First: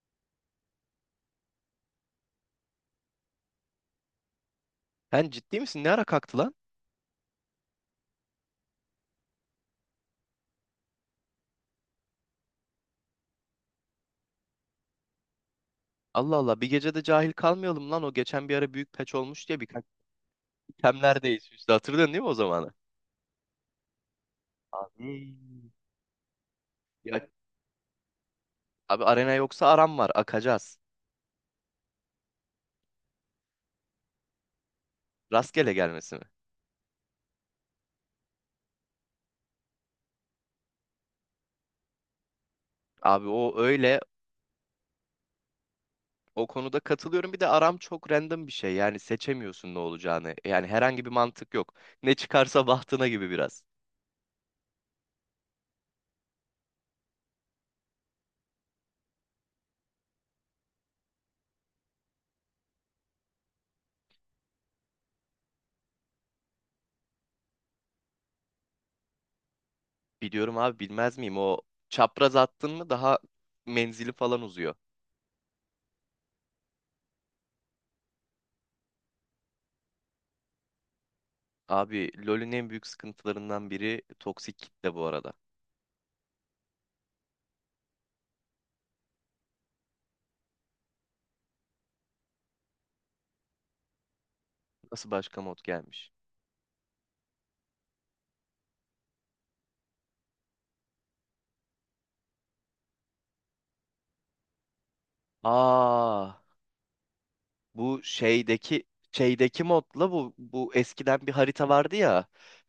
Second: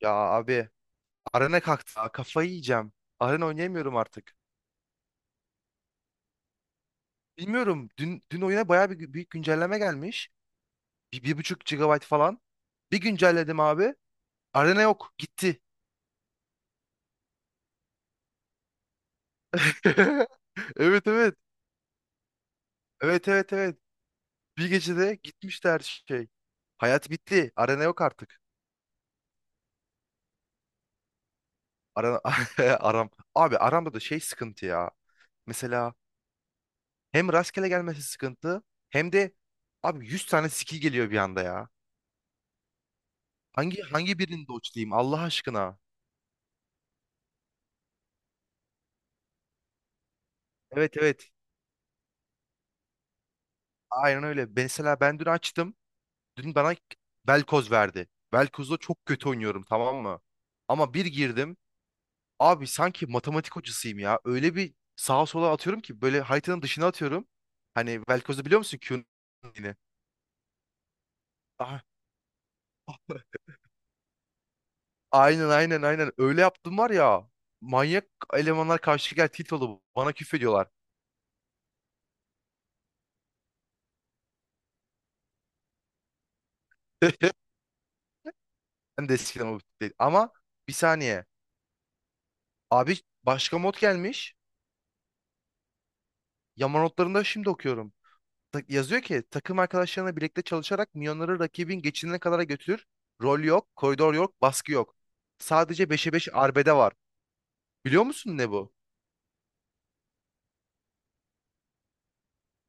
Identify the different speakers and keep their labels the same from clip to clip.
Speaker 1: Ya abi arena kalktı. Ha, kafayı yiyeceğim. Arena oynayamıyorum artık.
Speaker 2: Sen ciddi misin? Ne ara kalktı lan?
Speaker 1: Bilmiyorum. Dün oyuna bayağı bir büyük güncelleme gelmiş. Bir buçuk gigabyte falan. Bir güncelledim abi. Arena yok. Gitti.
Speaker 2: Allah Allah, bir gecede cahil kalmayalım lan. O geçen bir ara büyük peç olmuş diye birkaç
Speaker 1: Evet evet.
Speaker 2: kemlerdeyiz işte, hatırladın değil mi o zamanı?
Speaker 1: Evet evet evet. Bir
Speaker 2: Abi.
Speaker 1: gecede gitmişti her şey. Hayat
Speaker 2: Ya,
Speaker 1: bitti. Arena yok artık.
Speaker 2: abi arena yoksa aram var, akacağız.
Speaker 1: Arana, aram. Abi aramda da şey sıkıntı ya.
Speaker 2: Rastgele
Speaker 1: Mesela
Speaker 2: gelmesi mi?
Speaker 1: hem rastgele gelmesi sıkıntı hem de abi 100 tane skill geliyor bir anda ya.
Speaker 2: Abi o
Speaker 1: Hangi
Speaker 2: öyle,
Speaker 1: hangi birini dodge'layayım Allah aşkına?
Speaker 2: o konuda katılıyorum. Bir de aram çok random bir şey, yani seçemiyorsun ne olacağını, yani
Speaker 1: Evet
Speaker 2: herhangi bir
Speaker 1: evet.
Speaker 2: mantık yok. Ne çıkarsa bahtına gibi biraz.
Speaker 1: Aynen öyle. Mesela ben dün açtım. Dün bana Velkoz verdi. Velkoz'da çok kötü oynuyorum, tamam mı? Ama bir girdim. Abi sanki matematik hocasıyım ya. Öyle bir sağa sola atıyorum ki böyle haritanın dışına atıyorum. Hani Velkoz'u biliyor musun Q'nun yine?
Speaker 2: Biliyorum abi, bilmez miyim? O
Speaker 1: Ah,
Speaker 2: çapraz attın mı daha menzili falan uzuyor.
Speaker 1: aynen aynen aynen. Öyle yaptım var ya. Manyak elemanlar karşı gel tilt oldu. Bana küfrediyorlar.
Speaker 2: Abi LoL'ün en büyük sıkıntılarından biri toksik kitle bu arada.
Speaker 1: Ben de eskiden o değil. Ama bir saniye. Abi başka mod gelmiş.
Speaker 2: Nasıl başka mod gelmiş?
Speaker 1: Yama notlarında şimdi okuyorum. Yazıyor ki takım arkadaşlarına birlikte çalışarak milyonları rakibin geçidine kadar götürür. Rol yok, koridor yok, baskı yok. Sadece beşe 5
Speaker 2: Aa,
Speaker 1: arbede var.
Speaker 2: bu
Speaker 1: Biliyor musun ne bu?
Speaker 2: şeydeki şeydeki modla bu eskiden bir harita vardı ya.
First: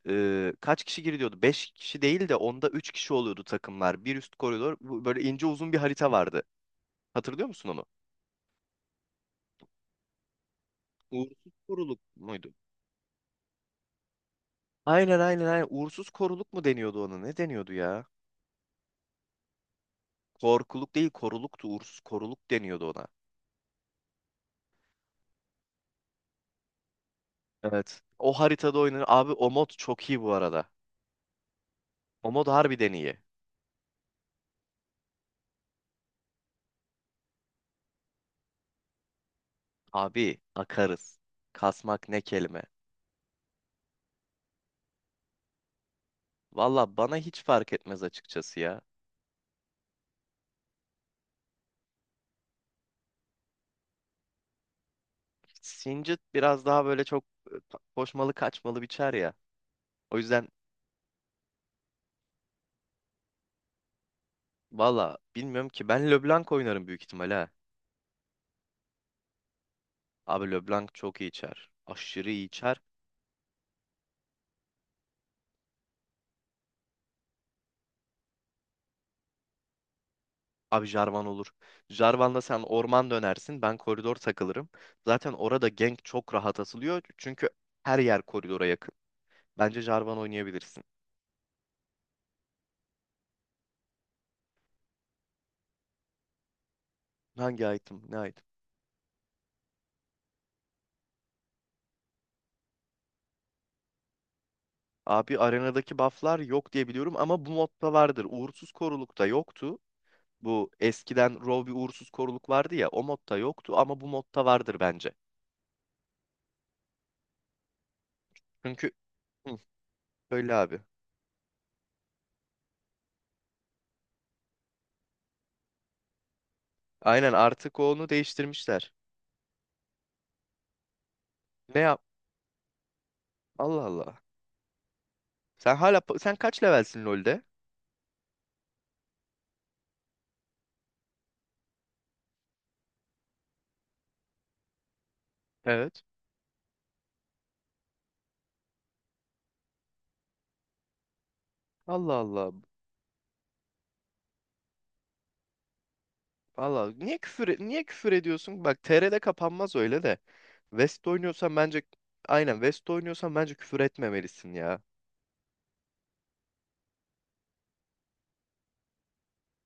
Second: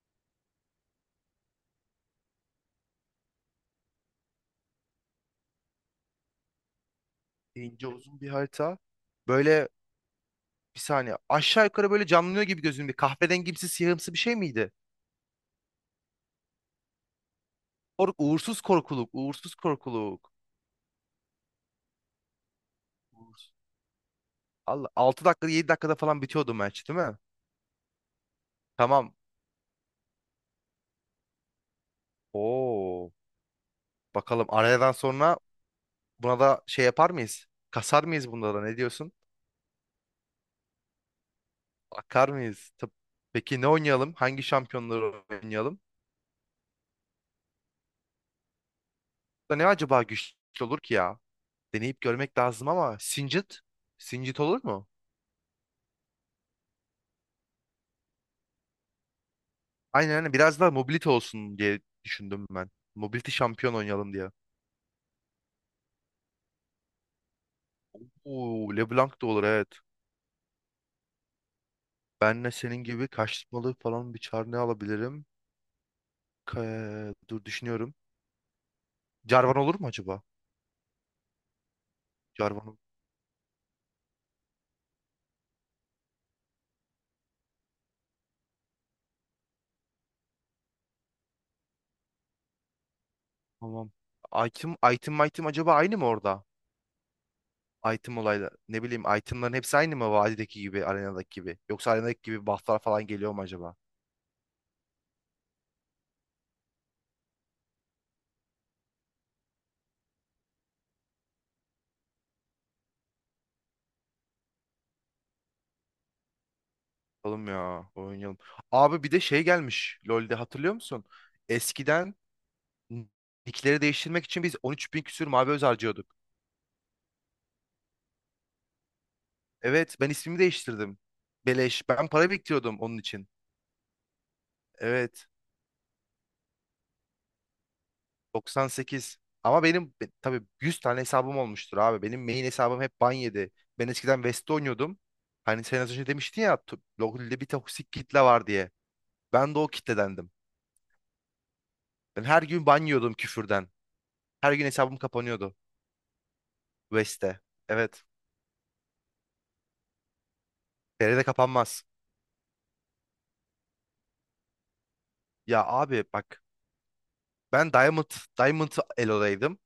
Speaker 2: Kaç kişi giriliyordu? 5 kişi değil de onda 3 kişi oluyordu takımlar. Bir üst koridor, bu böyle ince uzun bir harita vardı. Hatırlıyor musun onu?
Speaker 1: İnce uzun bir harita. Böyle bir saniye
Speaker 2: Uğursuz
Speaker 1: aşağı yukarı
Speaker 2: koruluk
Speaker 1: böyle canlanıyor
Speaker 2: muydu?
Speaker 1: gibi gözümde. Bir kahverengimsi siyahımsı bir şey miydi?
Speaker 2: Aynen aynen aynen. Uğursuz koruluk mu deniyordu ona? Ne deniyordu ya?
Speaker 1: Uğursuz korkuluk, uğursuz korkuluk.
Speaker 2: Korkuluk değil, koruluktu. Uğursuz koruluk deniyordu ona.
Speaker 1: Uğursuz. Allah 6 dakikada 7 dakikada falan bitiyordu maç, değil mi?
Speaker 2: Evet. O haritada oynanır.
Speaker 1: Tamam.
Speaker 2: Abi o mod çok iyi bu arada. O mod harbiden
Speaker 1: Oo.
Speaker 2: iyi.
Speaker 1: Bakalım arayadan sonra buna da şey yapar mıyız? Kasar mıyız bunda da, ne diyorsun?
Speaker 2: Abi akarız. Kasmak ne
Speaker 1: Akar
Speaker 2: kelime.
Speaker 1: mıyız? Peki ne oynayalım? Hangi şampiyonları oynayalım?
Speaker 2: Valla bana hiç fark etmez açıkçası ya.
Speaker 1: Da ne acaba güçlü olur ki ya? Deneyip görmek lazım ama Singed? Singed olur mu?
Speaker 2: Singed biraz daha böyle çok koşmalı kaçmalı biçer ya.
Speaker 1: Aynen
Speaker 2: O
Speaker 1: aynen,
Speaker 2: yüzden
Speaker 1: biraz daha mobility olsun diye düşündüm ben. Mobility şampiyon oynayalım diye.
Speaker 2: valla bilmiyorum ki, ben LeBlanc oynarım büyük ihtimalle ha.
Speaker 1: Oo, LeBlanc da olur, evet.
Speaker 2: Abi LeBlanc çok iyi içer. Aşırı iyi
Speaker 1: Benle senin
Speaker 2: içer.
Speaker 1: gibi kaçmalı falan bir çar ne alabilirim? Dur düşünüyorum. Jarvan olur mu acaba?
Speaker 2: Abi Jarvan olur. Jarvan'la sen
Speaker 1: Jarvan olur.
Speaker 2: orman dönersin. Ben koridor takılırım. Zaten orada gank çok rahat asılıyor. Çünkü her yer koridora yakın. Bence Jarvan oynayabilirsin.
Speaker 1: Tamam. Item acaba aynı mı orada?
Speaker 2: Hangi item?
Speaker 1: Item
Speaker 2: Ne item?
Speaker 1: olayla ne bileyim, itemların hepsi aynı mı, vadideki gibi, arenadaki gibi? Yoksa arenadaki gibi bufflar falan geliyor mu acaba?
Speaker 2: Abi arenadaki bufflar yok diye biliyorum ama bu modda vardır. Uğursuz korulukta yoktu. Bu eskiden Rov bir uğursuz koruluk vardı ya, o modda yoktu, ama bu modda vardır bence.
Speaker 1: Oğlum ya oynayalım.
Speaker 2: Çünkü
Speaker 1: Abi bir de şey
Speaker 2: hı,
Speaker 1: gelmiş LoL'de,
Speaker 2: öyle
Speaker 1: hatırlıyor
Speaker 2: abi.
Speaker 1: musun? Eskiden nickleri değiştirmek için biz 13 bin küsür mavi öz harcıyorduk.
Speaker 2: Aynen, artık onu değiştirmişler.
Speaker 1: Evet, ben ismimi değiştirdim.
Speaker 2: Ne
Speaker 1: Beleş,
Speaker 2: yap?
Speaker 1: ben para biriktiriyordum onun için.
Speaker 2: Allah Allah.
Speaker 1: Evet,
Speaker 2: Sen hala kaç levelsin LoL'de?
Speaker 1: 98. Ama benim tabii 100 tane hesabım olmuştur abi. Benim main hesabım hep ban yedi. Ben eskiden West'te oynuyordum. Hani sen az
Speaker 2: Evet.
Speaker 1: önce demiştin ya LoL'de bir toksik kitle var diye. Ben de o kitledendim.
Speaker 2: Allah
Speaker 1: Ben her
Speaker 2: Allah.
Speaker 1: gün ban yiyordum küfürden. Her gün hesabım kapanıyordu.
Speaker 2: Allah niye
Speaker 1: West'te.
Speaker 2: küfür niye
Speaker 1: Evet.
Speaker 2: küfür ediyorsun? Bak TR'de kapanmaz öyle de. West
Speaker 1: TR'de
Speaker 2: oynuyorsan bence,
Speaker 1: kapanmaz.
Speaker 2: aynen, West oynuyorsan bence küfür etmemelisin ya.
Speaker 1: Ya abi bak. Ben Diamond, Diamond Elo'daydım.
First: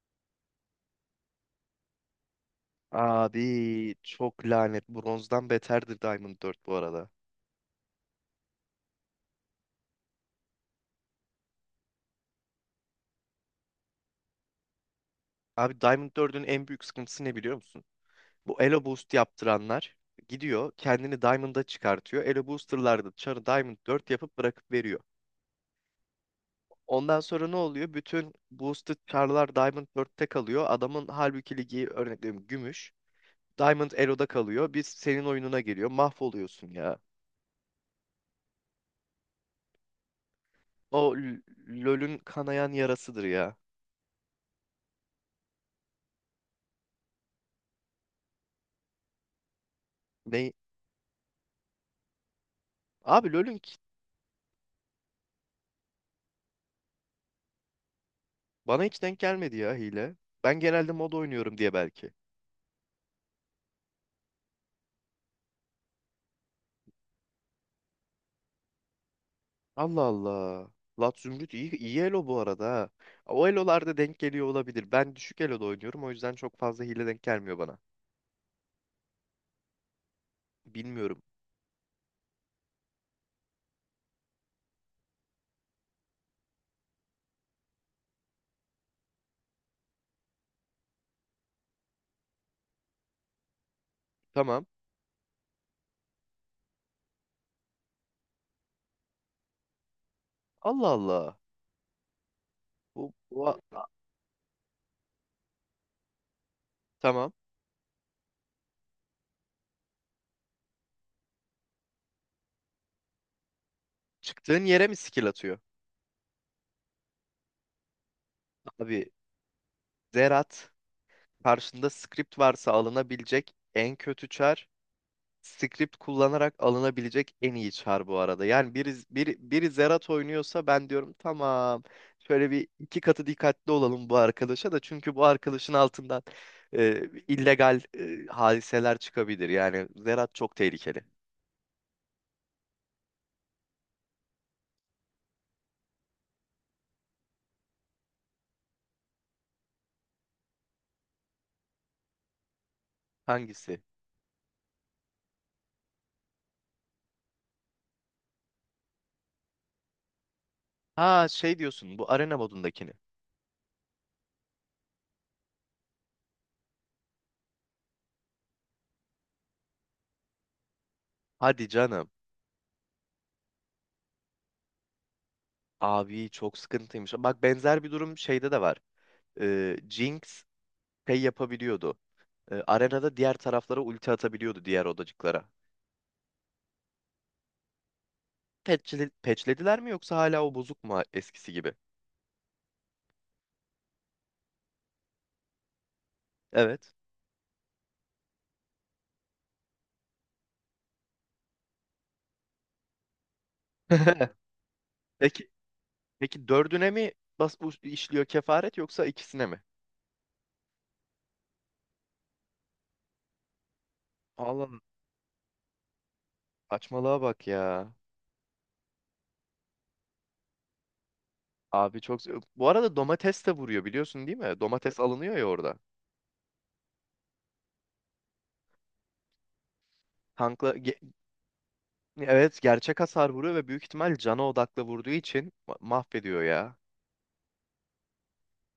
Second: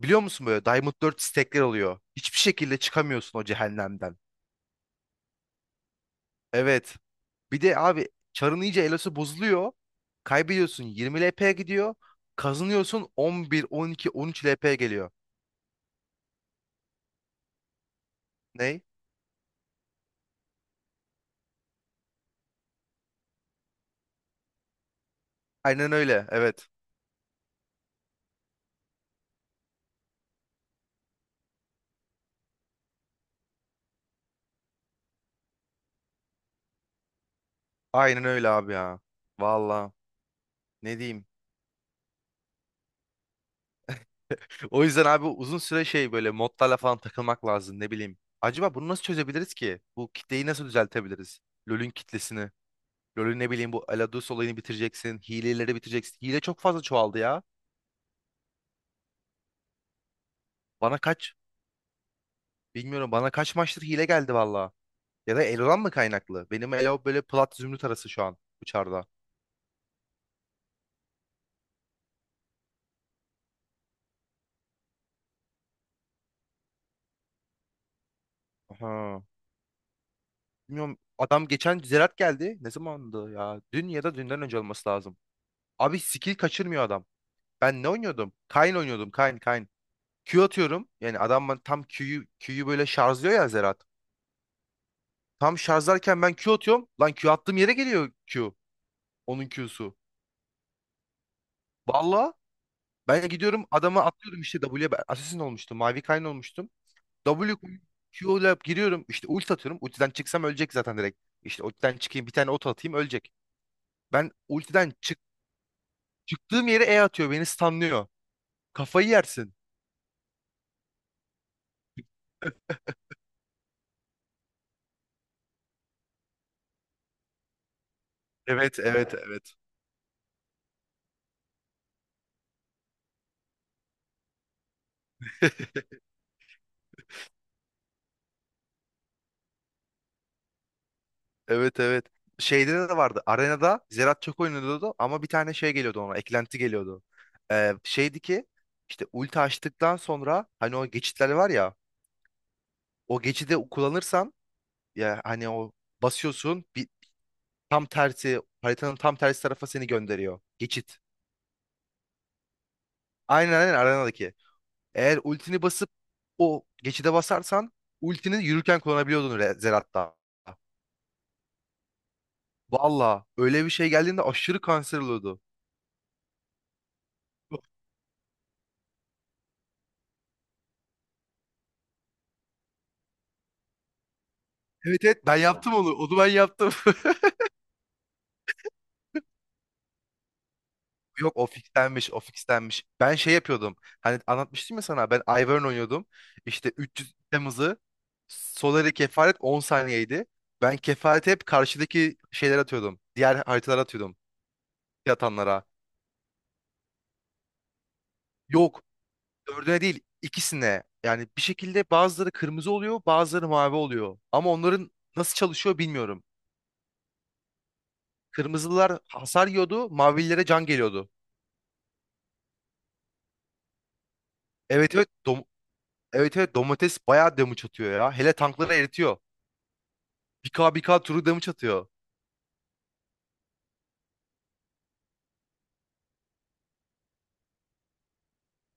Speaker 1: Biliyor musun, böyle Diamond 4 stack'ler oluyor. Hiçbir şekilde çıkamıyorsun o
Speaker 2: Abi
Speaker 1: cehennemden.
Speaker 2: çok lanet. Bronzdan beterdir Diamond 4 bu
Speaker 1: Evet.
Speaker 2: arada.
Speaker 1: Bir de abi çarın iyice elosu bozuluyor. Kaybediyorsun 20 LP'ye gidiyor. Kazanıyorsun 11, 12, 13 LP'ye geliyor.
Speaker 2: Abi Diamond 4'ün en büyük sıkıntısı ne biliyor musun? Bu
Speaker 1: Ne?
Speaker 2: Elo Boost yaptıranlar gidiyor kendini Diamond'a çıkartıyor. Elo Booster'lar da çarı Diamond 4 yapıp bırakıp veriyor.
Speaker 1: Aynen öyle. Evet.
Speaker 2: Ondan sonra ne oluyor? Bütün boosted çarlar Diamond 4'te kalıyor. Adamın halbuki ligi, örnek veriyorum, gümüş. Diamond Elo'da kalıyor. Biz senin oyununa geliyor. Mahvoluyorsun ya.
Speaker 1: Aynen öyle abi ya. Valla. Ne
Speaker 2: O
Speaker 1: diyeyim?
Speaker 2: L- LoL'ün kanayan yarasıdır ya.
Speaker 1: O yüzden abi uzun süre şey böyle modlarla falan takılmak lazım, ne bileyim. Acaba bunu nasıl çözebiliriz ki? Bu kitleyi
Speaker 2: Ne?
Speaker 1: nasıl düzeltebiliriz? LoL'ün kitlesini.
Speaker 2: Abi
Speaker 1: LoL'ün ne
Speaker 2: LoL'ün.
Speaker 1: bileyim, bu Aladus olayını bitireceksin. Hileleri bitireceksin. Hile çok fazla çoğaldı ya.
Speaker 2: Bana hiç denk gelmedi ya hile. Ben genelde
Speaker 1: Bana
Speaker 2: mod
Speaker 1: kaç?
Speaker 2: oynuyorum diye belki.
Speaker 1: Bilmiyorum, bana kaç maçtır hile geldi valla. Ya da Elo'dan mı kaynaklı? Benim Elo böyle plat zümrüt arası şu an uçarda.
Speaker 2: Allah Allah. Lat Zümrüt iyi, iyi elo bu arada ha. O elolarda denk geliyor olabilir. Ben düşük eloda oynuyorum, o yüzden çok fazla hile denk gelmiyor bana.
Speaker 1: Aha. Bilmiyorum,
Speaker 2: Bilmiyorum.
Speaker 1: adam geçen Zerat geldi. Ne zamandı ya? Dün ya da dünden önce olması lazım. Abi skill kaçırmıyor adam. Ben ne oynuyordum? Kayn oynuyordum. Kayn Kayn. Q atıyorum. Yani adam, ben tam Q'yu Q'yu böyle şarjlıyor ya Zerat.
Speaker 2: Tamam.
Speaker 1: Tam şarjlarken ben Q atıyorum. Lan Q attığım yere geliyor Q. Onun Q'su.
Speaker 2: Allah Allah.
Speaker 1: Valla
Speaker 2: Bu,
Speaker 1: ben
Speaker 2: bu a-
Speaker 1: gidiyorum
Speaker 2: a-
Speaker 1: adama atıyorum işte W'ye. Ben Assassin olmuştum. Mavi Kayn olmuştum.
Speaker 2: tamam.
Speaker 1: W koyup Q ile giriyorum. İşte ulti atıyorum. Ultiden çıksam ölecek zaten direkt. İşte ultiden çıkayım bir tane ot atayım, ölecek. Ben
Speaker 2: Çıktığın yere
Speaker 1: ultiden
Speaker 2: mi
Speaker 1: çık
Speaker 2: skill atıyor?
Speaker 1: çıktığım yere E atıyor. Beni stunlıyor.
Speaker 2: Abi
Speaker 1: Kafayı yersin.
Speaker 2: Zerat karşında script varsa alınabilecek en kötü çar, script kullanarak alınabilecek en iyi çar bu arada. Yani
Speaker 1: Evet
Speaker 2: biri,
Speaker 1: evet
Speaker 2: biri,
Speaker 1: evet.
Speaker 2: biri Zerat oynuyorsa ben diyorum tamam, şöyle bir iki katı dikkatli olalım bu arkadaşa da, çünkü bu arkadaşın altından illegal hadiseler çıkabilir. Yani Zerat çok tehlikeli.
Speaker 1: Evet evet. Şeyde de vardı. Arenada Zerat çok oynuyordu ama bir tane şey geliyordu ona. Eklenti geliyordu. Şeydi ki işte ulti açtıktan sonra hani o geçitler var ya o geçidi
Speaker 2: Hangisi?
Speaker 1: kullanırsan ya hani o basıyorsun bir tam tersi, haritanın tam tersi tarafa seni gönderiyor. Geçit.
Speaker 2: Ha, şey diyorsun, bu arena modundakini.
Speaker 1: Aynen aynen arenadaki. Eğer ultini basıp o geçide basarsan ultini yürürken kullanabiliyordun Zerat'ta.
Speaker 2: Hadi canım.
Speaker 1: Valla öyle bir şey geldiğinde aşırı kanser oluyordu.
Speaker 2: Abi çok sıkıntıymış. Bak benzer bir durum şeyde de var. Jinx şey yapabiliyordu. Arenada diğer taraflara ulti atabiliyordu, diğer
Speaker 1: Evet evet, ben
Speaker 2: odacıklara.
Speaker 1: yaptım onu. Onu ben yaptım.
Speaker 2: Patch'lediler mi, yoksa hala o bozuk mu
Speaker 1: Yok, o
Speaker 2: eskisi gibi?
Speaker 1: fixlenmiş, o fixlenmiş. Ben şey yapıyordum. Hani anlatmıştım ya sana. Ben Ivern oynuyordum. İşte
Speaker 2: Evet.
Speaker 1: 300 Temmuz'u Solary kefaret 10 saniyeydi. Ben kefareti hep karşıdaki şeyler atıyordum. Diğer haritalara atıyordum.
Speaker 2: Peki
Speaker 1: Yatanlara.
Speaker 2: peki dördüne mi bas bu işliyor kefaret,
Speaker 1: Yok.
Speaker 2: yoksa ikisine mi?
Speaker 1: Dördüne değil. İkisine. Yani bir şekilde bazıları kırmızı oluyor, bazıları mavi oluyor. Ama
Speaker 2: Allah'ım,
Speaker 1: onların nasıl çalışıyor bilmiyorum.
Speaker 2: saçmalığa bak ya.
Speaker 1: Kırmızılar hasar yiyordu, mavililere can geliyordu.
Speaker 2: Abi çok. Bu arada domates de vuruyor, biliyorsun değil mi?
Speaker 1: Evet
Speaker 2: Domates
Speaker 1: evet
Speaker 2: alınıyor ya orada.
Speaker 1: evet evet domates bayağı damage atıyor ya. Hele tankları eritiyor.
Speaker 2: Tankla
Speaker 1: 1K
Speaker 2: ge-
Speaker 1: 1K turu damage atıyor.
Speaker 2: evet, gerçek hasar vuruyor ve büyük ihtimal cana odaklı vurduğu için mahvediyor ya.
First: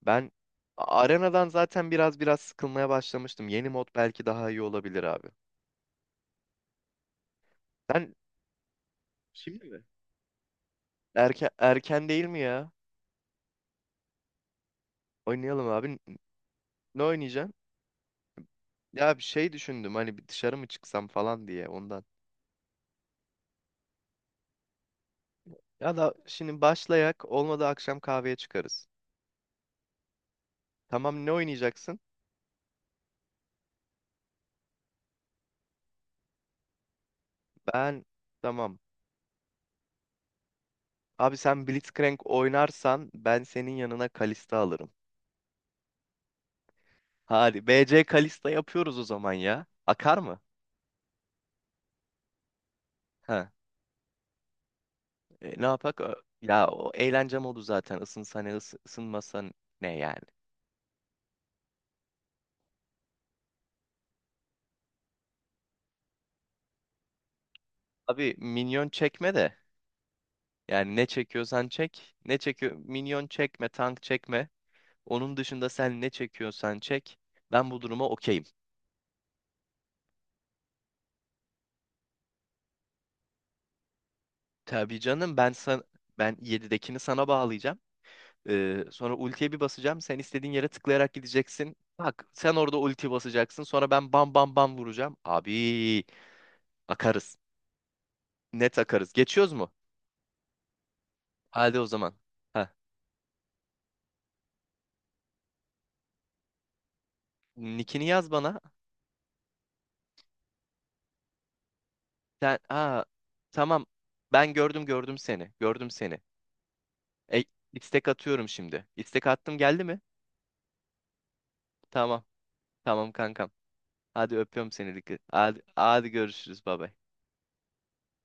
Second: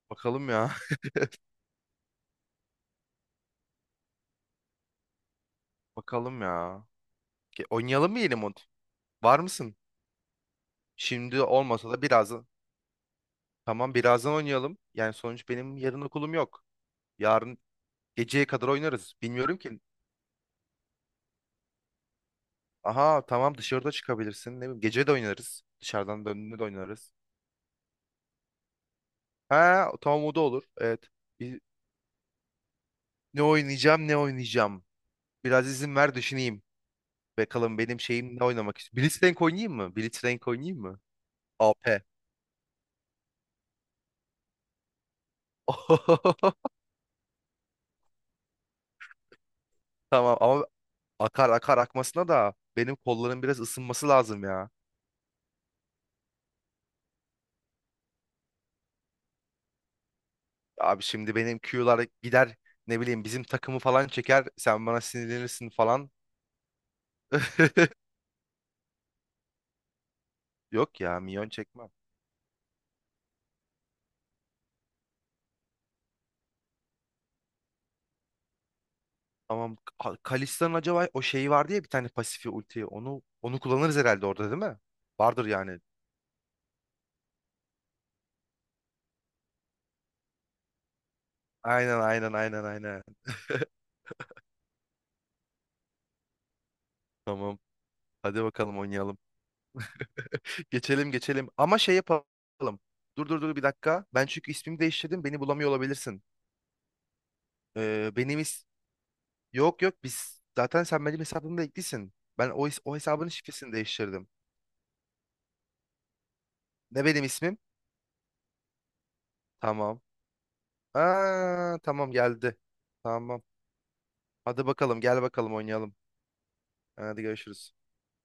Speaker 2: Ben
Speaker 1: Bakalım ya.
Speaker 2: arenadan zaten biraz sıkılmaya başlamıştım. Yeni mod belki daha iyi olabilir abi.
Speaker 1: Bakalım ya. Oynayalım
Speaker 2: Sen
Speaker 1: mı yeni mod? Var
Speaker 2: şimdi
Speaker 1: mısın?
Speaker 2: mi?
Speaker 1: Şimdi
Speaker 2: Erken
Speaker 1: olmasa da
Speaker 2: erken değil mi
Speaker 1: birazdan.
Speaker 2: ya?
Speaker 1: Tamam, birazdan oynayalım. Yani sonuç
Speaker 2: Oynayalım
Speaker 1: benim
Speaker 2: abi.
Speaker 1: yarın okulum yok.
Speaker 2: Ne oynayacaksın?
Speaker 1: Yarın geceye kadar oynarız.
Speaker 2: Ya bir şey
Speaker 1: Bilmiyorum ki.
Speaker 2: düşündüm, hani bir dışarı mı çıksam falan diye ondan.
Speaker 1: Aha, tamam, dışarıda çıkabilirsin. Ne bileyim, gece de oynarız.
Speaker 2: Ya da
Speaker 1: Dışarıdan döndüğünde
Speaker 2: şimdi
Speaker 1: de oynarız.
Speaker 2: başlayak olmadı, akşam kahveye çıkarız.
Speaker 1: Ha tamam, o da olur. Evet.
Speaker 2: Tamam, ne
Speaker 1: Bir-
Speaker 2: oynayacaksın?
Speaker 1: Ne oynayacağım, ne oynayacağım. Biraz izin ver düşüneyim. Bakalım benim
Speaker 2: Ben
Speaker 1: şeyim, ne oynamak
Speaker 2: tamam.
Speaker 1: istiyorum. Blitzcrank oynayayım mı? Blitzcrank oynayayım mı?
Speaker 2: Abi sen
Speaker 1: AP.
Speaker 2: Blitzcrank oynarsan ben senin yanına Kalista alırım. Hadi B C Kalista yapıyoruz o zaman ya. Akar
Speaker 1: Tamam
Speaker 2: mı?
Speaker 1: ama akar, akar akmasına da benim kolların
Speaker 2: Ha.
Speaker 1: biraz ısınması lazım ya.
Speaker 2: Ne yapak? Ö- ya o eğlence modu zaten. Isınsa ısınmasa ne yani.
Speaker 1: Abi şimdi benim Q'lar gider, ne bileyim, bizim takımı falan çeker. Sen bana sinirlenirsin falan.
Speaker 2: Abi minyon çekme de. Yani
Speaker 1: Yok
Speaker 2: ne
Speaker 1: ya, minyon
Speaker 2: çekiyorsan
Speaker 1: çekmem.
Speaker 2: çek. Ne çekiyor? Minyon çekme, tank çekme. Onun dışında sen ne çekiyorsan çek. Ben bu duruma okeyim.
Speaker 1: Tamam, Kalista'nın acaba o şeyi vardı ya bir tane pasifi, ulti. Onu kullanırız herhalde orada, değil mi?
Speaker 2: Tabii canım,
Speaker 1: Vardır yani.
Speaker 2: ben 7'dekini sana bağlayacağım. Sonra ultiye bir basacağım. Sen istediğin yere tıklayarak gideceksin.
Speaker 1: Aynen
Speaker 2: Bak
Speaker 1: aynen
Speaker 2: sen
Speaker 1: aynen
Speaker 2: orada
Speaker 1: aynen.
Speaker 2: ulti basacaksın. Sonra ben bam bam bam vuracağım. Abi akarız.
Speaker 1: Tamam. Hadi
Speaker 2: Net
Speaker 1: bakalım
Speaker 2: akarız.
Speaker 1: oynayalım.
Speaker 2: Geçiyoruz mu?
Speaker 1: Geçelim geçelim. Ama
Speaker 2: Hadi o
Speaker 1: şey
Speaker 2: zaman.
Speaker 1: yapalım.
Speaker 2: Ha.
Speaker 1: Dur dur dur, bir dakika. Ben çünkü ismimi değiştirdim. Beni bulamıyor olabilirsin.
Speaker 2: Nick'ini yaz
Speaker 1: Benim
Speaker 2: bana.
Speaker 1: is... Yok yok biz... Zaten sen benim hesabımda eklisin. Ben
Speaker 2: Sen
Speaker 1: o
Speaker 2: aa
Speaker 1: hesabın şifresini
Speaker 2: tamam.
Speaker 1: değiştirdim.
Speaker 2: Ben gördüm seni. Gördüm seni.
Speaker 1: Ne benim
Speaker 2: E,
Speaker 1: ismim?
Speaker 2: istek atıyorum şimdi. İstek attım, geldi mi?
Speaker 1: Tamam. Aa, tamam
Speaker 2: Tamam.
Speaker 1: geldi.
Speaker 2: Tamam
Speaker 1: Tamam.
Speaker 2: kankam. Hadi
Speaker 1: Hadi
Speaker 2: öpüyorum seni.
Speaker 1: bakalım,
Speaker 2: Dikkat.
Speaker 1: gel bakalım
Speaker 2: Hadi,
Speaker 1: oynayalım.
Speaker 2: hadi görüşürüz. Baba.
Speaker 1: Hadi görüşürüz.